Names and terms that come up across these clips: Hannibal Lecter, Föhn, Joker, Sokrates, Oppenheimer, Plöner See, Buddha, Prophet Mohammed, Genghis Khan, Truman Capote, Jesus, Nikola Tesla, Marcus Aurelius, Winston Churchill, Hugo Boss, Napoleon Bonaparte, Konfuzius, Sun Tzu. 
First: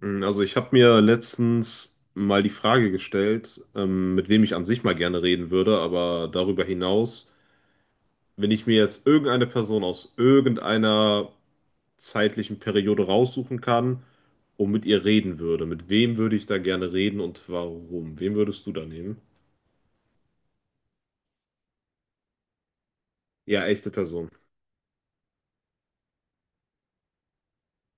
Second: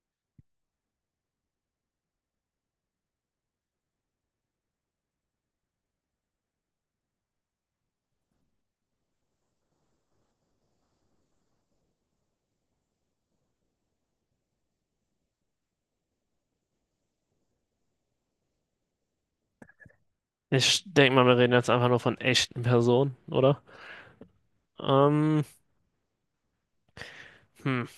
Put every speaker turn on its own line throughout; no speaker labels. Also ich habe mir letztens mal die Frage gestellt, mit wem ich an sich mal gerne reden würde, aber darüber hinaus, wenn ich mir jetzt irgendeine Person aus irgendeiner zeitlichen Periode raussuchen kann und mit ihr reden würde, mit wem würde ich da gerne reden und warum? Wen würdest du da nehmen?
Ich denke mal, wir reden jetzt einfach nur von echten Personen, oder?
Ja, echte Person.
Ähm, hm.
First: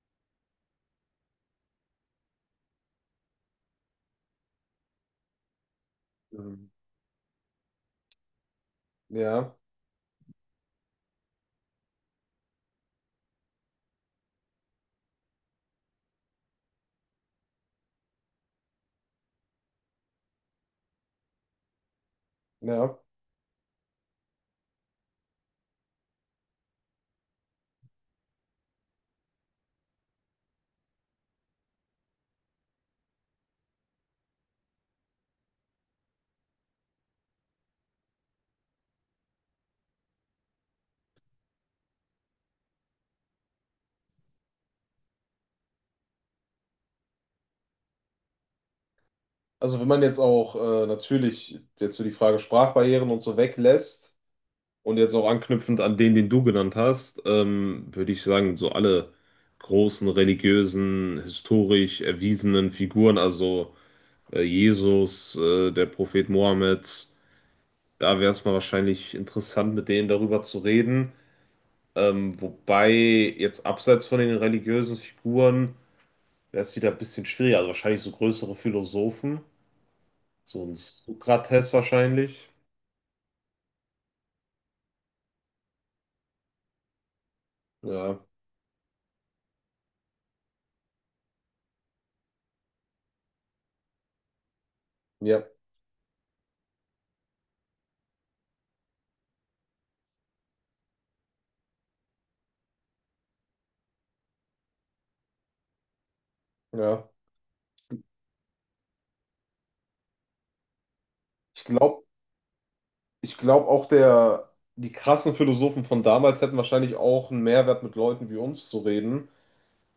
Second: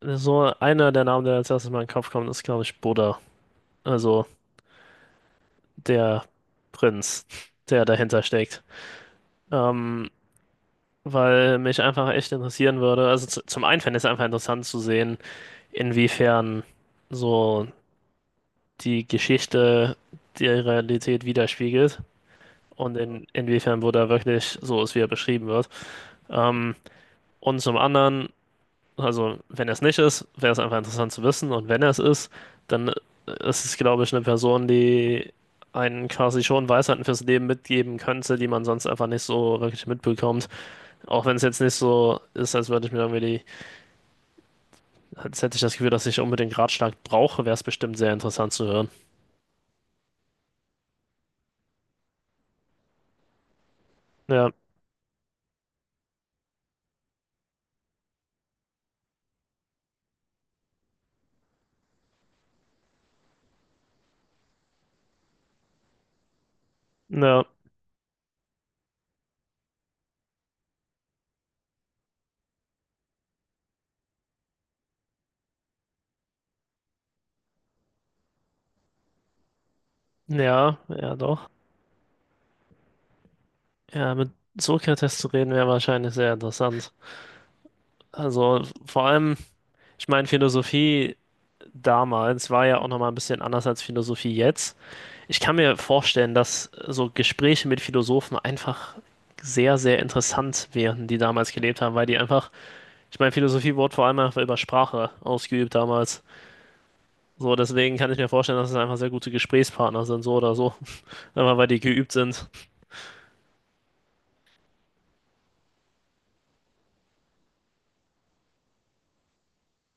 So einer der Namen, der als erstes mal in den Kopf kommt, ist, glaube ich, Buddha. Also der
Mhm.
Prinz, der dahinter steckt.
Ja,
Ähm, weil mich einfach echt interessieren würde. Also zum einen fände ich es einfach interessant zu sehen, inwiefern so die Geschichte die Realität widerspiegelt. Und
ja.
inwiefern Buddha wirklich so ist, wie er beschrieben wird. Ähm, und zum anderen, also, wenn er es nicht ist, wäre es einfach interessant zu wissen. Und wenn er es ist, dann ist es, glaube ich, eine Person, die einen quasi schon Weisheiten fürs Leben mitgeben könnte, die man sonst einfach nicht so wirklich mitbekommt. Auch wenn es jetzt nicht so ist, als würde ich mir irgendwie als hätte ich das Gefühl, dass ich unbedingt Ratschlag brauche, wäre es bestimmt sehr interessant zu hören.
Also wenn man jetzt auch natürlich jetzt für die Frage Sprachbarrieren und so weglässt,
Ja,
und jetzt auch anknüpfend an den du genannt hast, würde ich sagen, so alle großen religiösen, historisch erwiesenen Figuren, also Jesus, der Prophet Mohammed,
ja,
da wäre es mal wahrscheinlich interessant, mit denen darüber zu reden. Wobei jetzt abseits von den religiösen Figuren wäre es wieder ein bisschen schwieriger, also wahrscheinlich so größere Philosophen, so ein
ja, ja, doch.
Sokrates wahrscheinlich.
Ja, mit Sokrates zu reden wäre wahrscheinlich sehr interessant.
Ja,
Also, vor allem, ich meine, Philosophie damals war ja auch nochmal ein bisschen anders als Philosophie jetzt. Ich
ja,
kann mir vorstellen, dass so Gespräche mit Philosophen einfach sehr, sehr interessant wären, die damals gelebt haben, weil die einfach, ich meine, Philosophie wurde vor allem einfach über Sprache ausgeübt damals.
ja.
So, deswegen kann ich mir vorstellen, dass es einfach sehr gute Gesprächspartner sind, so oder so. Einfach
Ich
weil die
glaube,
geübt sind.
ich glaube auch der, die krassen Philosophen von damals hätten wahrscheinlich auch einen Mehrwert mit Leuten wie uns zu reden,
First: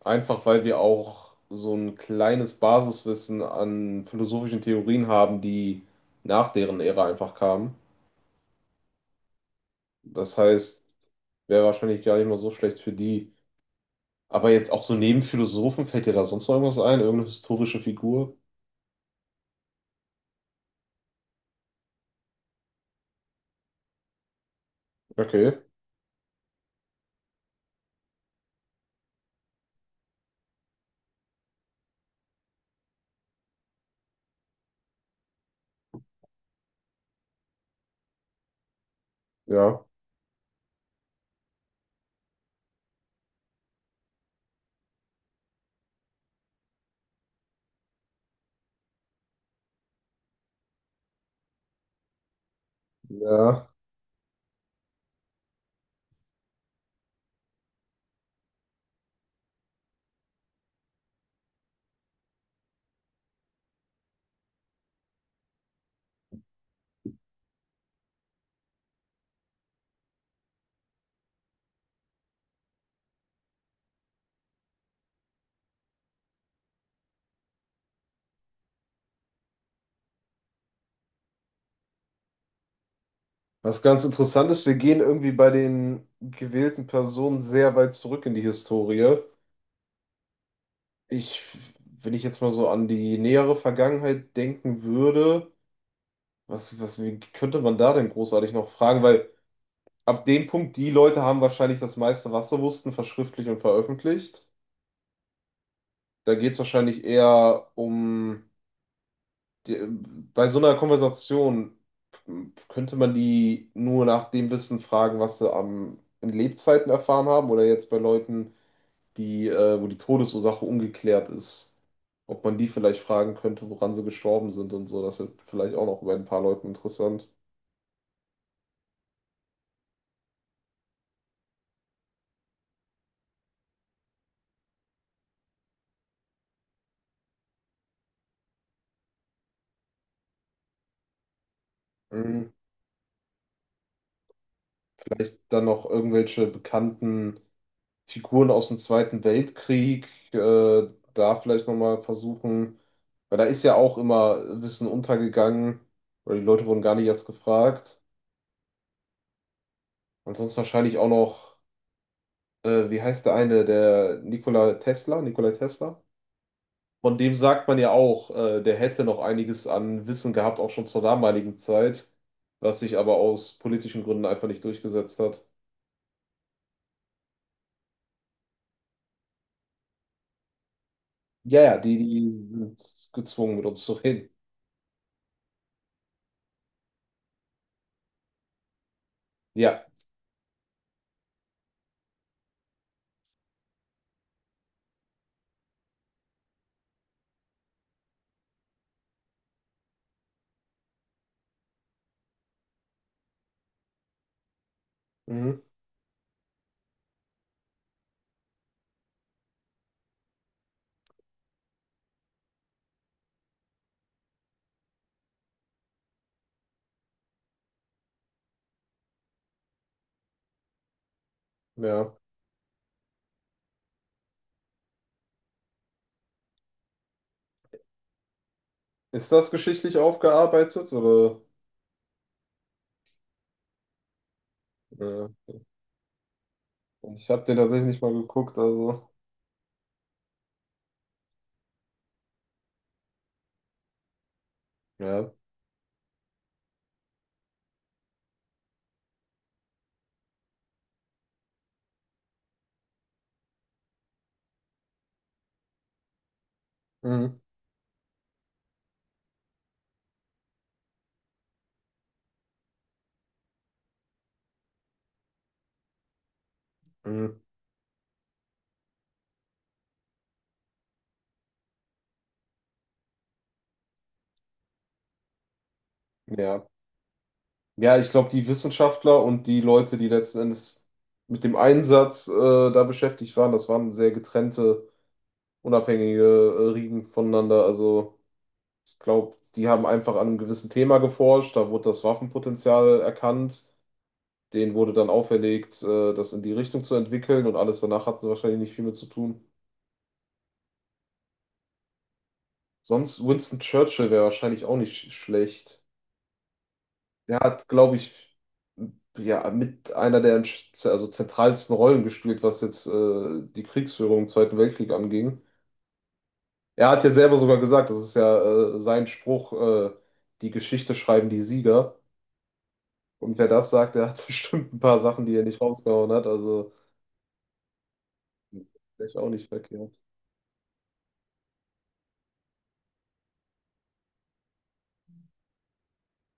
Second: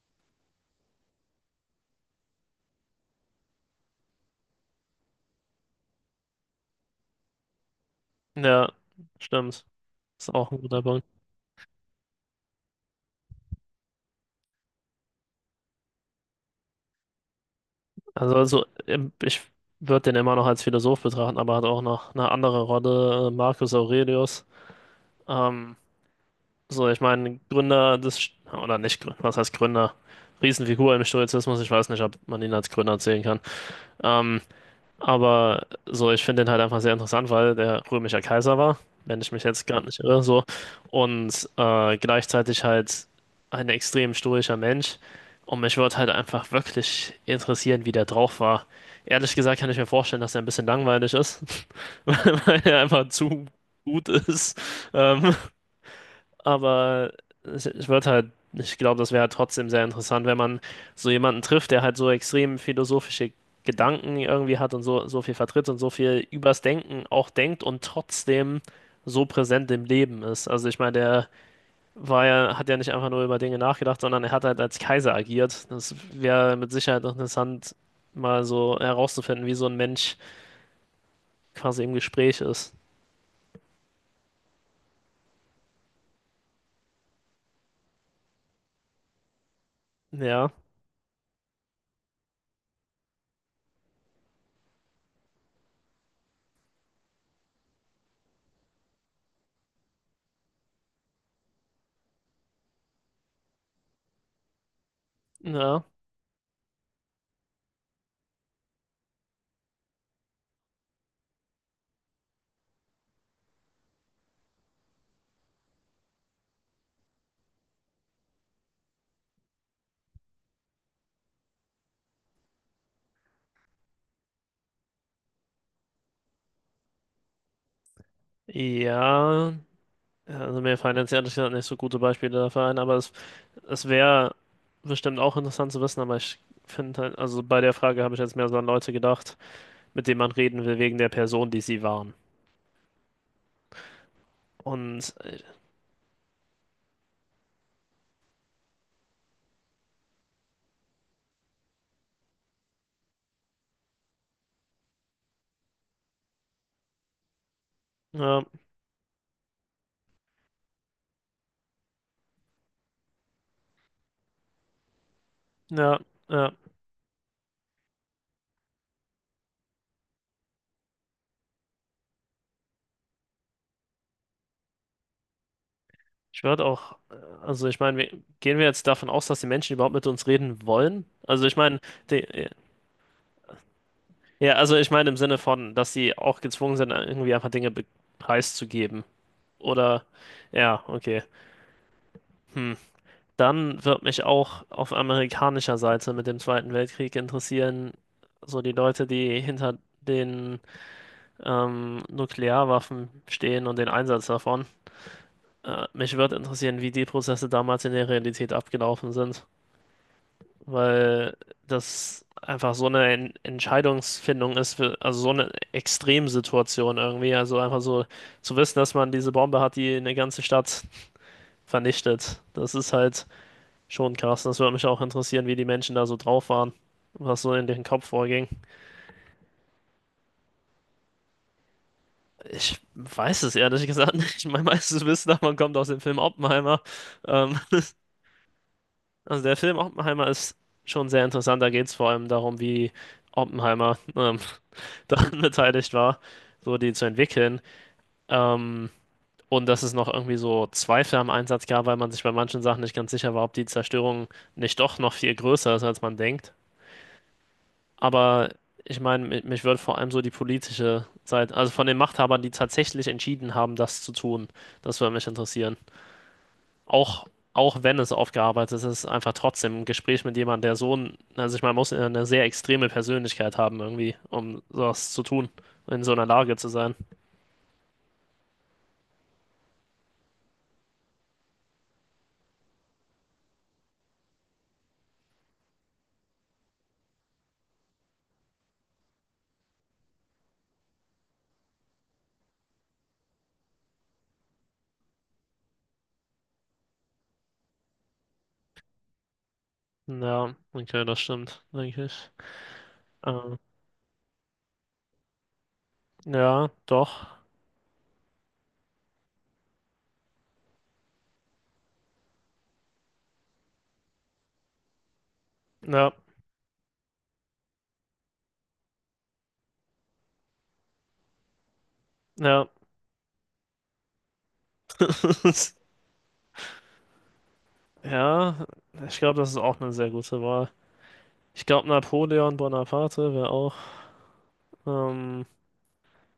einfach weil wir auch so ein kleines Basiswissen an philosophischen Theorien haben, die nach deren Ära einfach kamen.
Ja, stimmt. Ist
Das
auch ein guter
heißt,
Punkt.
wäre wahrscheinlich gar nicht mal so schlecht für die. Aber jetzt auch so neben Philosophen, fällt dir da sonst noch irgendwas ein? Irgendeine historische
Also,
Figur?
also ähm, ich würde den immer noch als Philosoph betrachten, aber hat auch noch eine andere Rolle, Marcus Aurelius.
Okay,
Ähm, So ich meine, Gründer des, oder nicht Gründer, was heißt Gründer? Riesenfigur im Stoizismus, ich weiß nicht, ob man ihn als Gründer zählen kann. Ähm, aber so, ich finde den halt einfach sehr interessant, weil der römischer Kaiser war, wenn ich mich jetzt
ja.
gerade nicht irre, so. Und gleichzeitig halt ein extrem stoischer Mensch. Und mich würde halt einfach wirklich interessieren, wie der drauf war. Ehrlich gesagt kann ich mir vorstellen, dass er ein bisschen langweilig ist, weil er einfach zu
Ja.
gut ist. Ähm, aber ich würde halt, ich glaube, das wäre halt trotzdem sehr interessant, wenn man so jemanden trifft, der halt so extrem philosophische Gedanken irgendwie hat und so, so viel vertritt und so viel übers Denken auch denkt und trotzdem so präsent im Leben ist. Also ich meine, hat ja nicht einfach nur über Dinge nachgedacht, sondern er hat halt als Kaiser agiert. Das wäre mit Sicherheit noch interessant, mal so herauszufinden, wie so ein Mensch quasi im Gespräch ist.
Was ganz interessant ist, wir gehen irgendwie bei den gewählten Personen sehr weit zurück in die Historie.
Ja,
Ich, wenn ich jetzt mal so an die nähere Vergangenheit denken würde, wie könnte man da denn großartig noch fragen? Weil ab dem Punkt, die Leute haben wahrscheinlich das meiste, was sie wussten, verschriftlicht und veröffentlicht.
ja,
Da geht es wahrscheinlich eher um, die, bei so einer Konversation könnte man die nur nach dem Wissen fragen, was sie in Lebzeiten erfahren haben oder jetzt bei Leuten, die, wo die Todesursache ungeklärt ist. Ob man die vielleicht fragen könnte, woran sie gestorben sind und so. Das wird vielleicht auch noch bei ein paar Leuten interessant.
ja. Ja, also mir fallen jetzt ehrlich gesagt nicht so gute Beispiele dafür ein, es wäre bestimmt auch interessant zu wissen, aber ich finde halt, also bei der Frage habe ich jetzt mehr so an Leute gedacht, mit denen man reden will, wegen der Person, die sie waren.
Mhm.
Und
Vielleicht dann noch irgendwelche bekannten Figuren aus dem Zweiten Weltkrieg, da vielleicht nochmal versuchen, weil da ist ja auch immer Wissen untergegangen oder die Leute wurden gar nicht erst gefragt.
ja,
Und sonst wahrscheinlich auch noch, wie heißt der eine, der Nikola Tesla, Nikola
ja,
Tesla?
ja.
Von dem sagt man ja auch, der hätte noch einiges an Wissen gehabt, auch schon zur damaligen Zeit, was sich aber aus politischen Gründen einfach nicht durchgesetzt hat.
Ich würde auch, also ich meine, gehen wir jetzt davon aus, dass die Menschen überhaupt mit uns reden wollen? Also ich
Ja, ja,
meine,
die,
die-
die sind gezwungen, mit uns zu reden.
ja, also ich meine im Sinne von, dass sie auch gezwungen sind, irgendwie einfach Dinge preiszugeben.
Ja.
Oder, ja, okay. Hm. Dann wird mich auch auf amerikanischer Seite mit dem Zweiten Weltkrieg interessieren, so die Leute, die hinter den Nuklearwaffen stehen und den Einsatz davon.
Mhm.
Mich würde interessieren, wie die Prozesse damals in der Realität abgelaufen sind, weil das einfach so eine Entscheidungsfindung ist, für, also so eine Extremsituation irgendwie. Also einfach so zu wissen, dass man diese Bombe hat, die eine ganze Stadt
Ja.
vernichtet. Das ist halt schon krass, das würde mich auch interessieren, wie die Menschen da so drauf waren, was so in deren Kopf vorging.
Ist das geschichtlich aufgearbeitet oder?
Ich weiß es ehrlich gesagt nicht. Mein meistes Wissen
Ja.
davon kommt aus dem Film Oppenheimer.
Ich habe den
Ähm,
tatsächlich nicht mal geguckt, also.
also der Film Oppenheimer ist schon sehr interessant. Da geht es vor allem darum, wie Oppenheimer
Ja.
daran beteiligt war, so die zu entwickeln. Ähm, und dass es noch irgendwie so Zweifel am Einsatz gab, weil man sich bei manchen Sachen nicht ganz sicher war, ob die Zerstörung nicht doch noch viel größer ist, als man denkt.
Mhm.
Aber ich meine, mich würde vor allem so die politische Seite, also von den Machthabern, die tatsächlich entschieden haben, das zu tun, das würde mich interessieren. Auch,
Mhm.
auch wenn es aufgearbeitet ist, einfach trotzdem ein Gespräch mit jemandem, der so ein, also ich meine, muss ja eine sehr extreme Persönlichkeit haben irgendwie, um sowas zu tun, in so einer Lage
Ja.
zu sein.
Ja, ich glaube, die Wissenschaftler und die Leute, die letzten Endes mit dem Einsatz da beschäftigt waren, das waren sehr getrennte unabhängige Riegen voneinander. Also ich glaube, die haben einfach an einem gewissen Thema geforscht, da wurde das Waffenpotenzial erkannt, denen wurde dann auferlegt, das in die Richtung zu entwickeln und alles danach hatten sie wahrscheinlich nicht viel mit zu tun.
Ja, okay, das stimmt, denke ich.
Sonst
Ähm,
Winston Churchill wäre wahrscheinlich auch nicht schlecht.
ja, doch.
Der hat, glaube ich, ja, mit einer der also zentralsten Rollen gespielt, was jetzt die Kriegsführung im Zweiten Weltkrieg anging.
Ja,
Er hat ja selber sogar gesagt, das ist ja sein Spruch, die Geschichte schreiben die Sieger.
ja.
Und wer das sagt, der hat bestimmt ein paar Sachen, die er nicht rausgehauen hat. Also
Ja,
vielleicht
ich
auch
glaube,
nicht
das ist auch eine
verkehrt.
sehr gute Wahl. Ich glaube, Napoleon Bonaparte wäre auch, ähm,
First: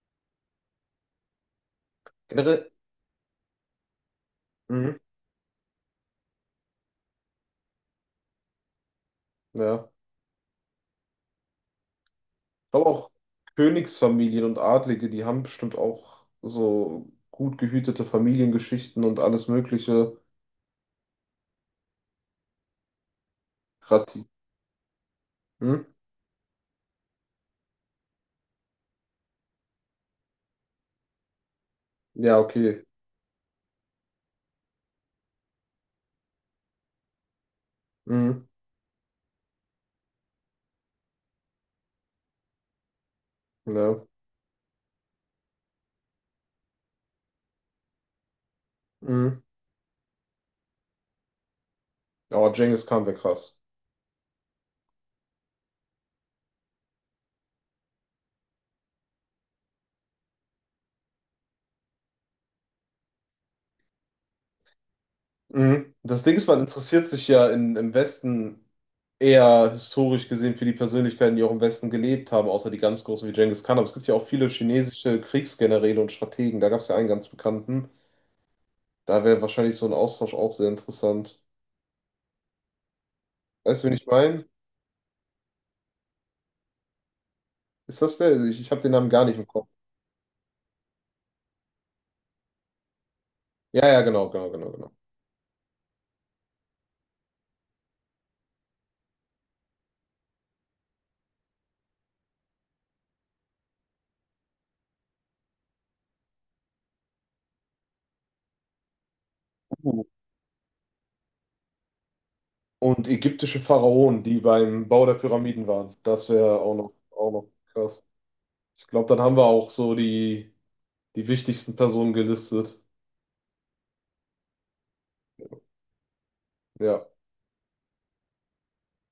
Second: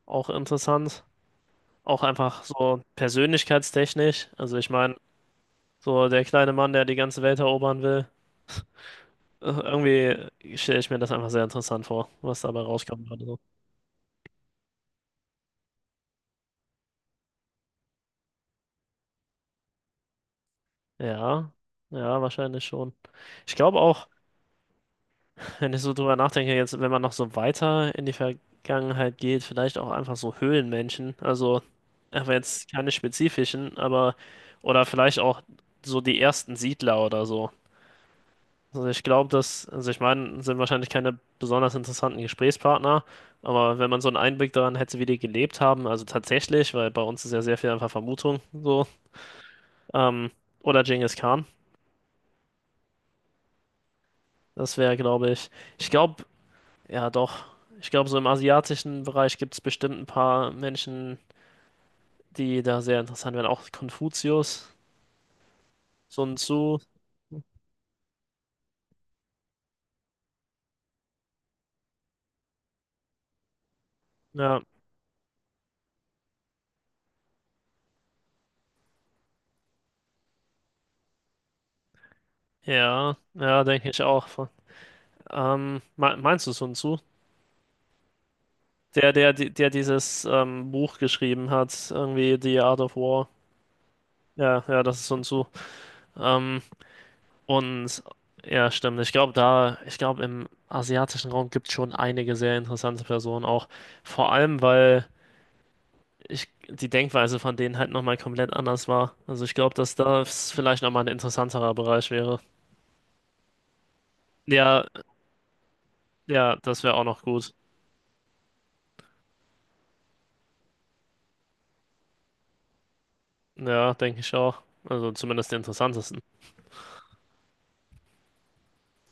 auch interessant. Auch einfach
Generell,
so persönlichkeitstechnisch. Also ich
mhm,
meine, so der kleine Mann, der die ganze Welt erobern will. Äh,
ja.
Irgendwie stelle ich mir das einfach sehr interessant vor, was dabei
Ich glaube
rauskommen
auch
würde, so.
Königsfamilien und Adlige, die haben bestimmt auch so gut gehütete Familiengeschichten und alles Mögliche.
Ja, ja, wahrscheinlich schon. Ich glaube auch,
Grad,
wenn ich
hm?
so drüber nachdenke, jetzt, wenn man noch so weiter in die Vergangenheit geht, vielleicht auch einfach so Höhlenmenschen. Also, aber
Ja,
jetzt
okay.
keine spezifischen, aber, oder vielleicht auch so die ersten Siedler oder so.
Mhm,
Also ich glaube, dass, also ich meine, sind wahrscheinlich keine besonders interessanten Gesprächspartner, aber wenn man
ja.
so einen Einblick daran hätte, wie die gelebt haben, also tatsächlich, weil bei uns ist ja sehr viel einfach Vermutung so,
Mhm.
ähm, oder Genghis Khan,
Aber Genghis Khan wäre krass.
das wäre, glaube ich, ich glaube, ja, doch. Ich glaube, so im asiatischen Bereich gibt es bestimmt ein paar Menschen, die da sehr interessant werden. Auch Konfuzius,
Mhm. Das
Sun
Ding ist, man
Tzu.
interessiert sich ja in, im Westen eher historisch gesehen für die Persönlichkeiten, die auch im Westen gelebt haben, außer die ganz großen wie Genghis Khan. Aber es gibt ja auch viele
Ja,
chinesische Kriegsgeneräle und Strategen. Da gab es ja einen ganz bekannten. Da wäre wahrscheinlich so ein Austausch auch sehr interessant.
ja, ja,
Weißt du,
denke
wen
ich
ich meine?
auch. Meinst du Sun Tzu?
Ist das der? Ich habe den Namen
Der,
gar
der,
nicht im
der
Kopf.
dieses Buch geschrieben hat, irgendwie The Art of War.
Ja, ja, genau, genau,
Ja,
genau,
ja,
genau.
das ist Sun Tzu. Ähm, und ja, stimmt. Ich glaube, im asiatischen Raum gibt es schon einige sehr interessante Personen auch. Vor allem, weil ich, die Denkweise von denen halt nochmal komplett anders war. Also ich glaube, dass
Uh.
das vielleicht nochmal ein interessanterer Bereich wäre.
Und ägyptische Pharaonen, die
Ja,
beim Bau der Pyramiden waren. Das
ja,
wäre
das wäre auch noch
auch noch
gut.
krass. Ich glaube, dann haben wir auch so die, die wichtigsten Personen gelistet.
Ja, denke ich auch. Also zumindest die interessantesten.
Ja.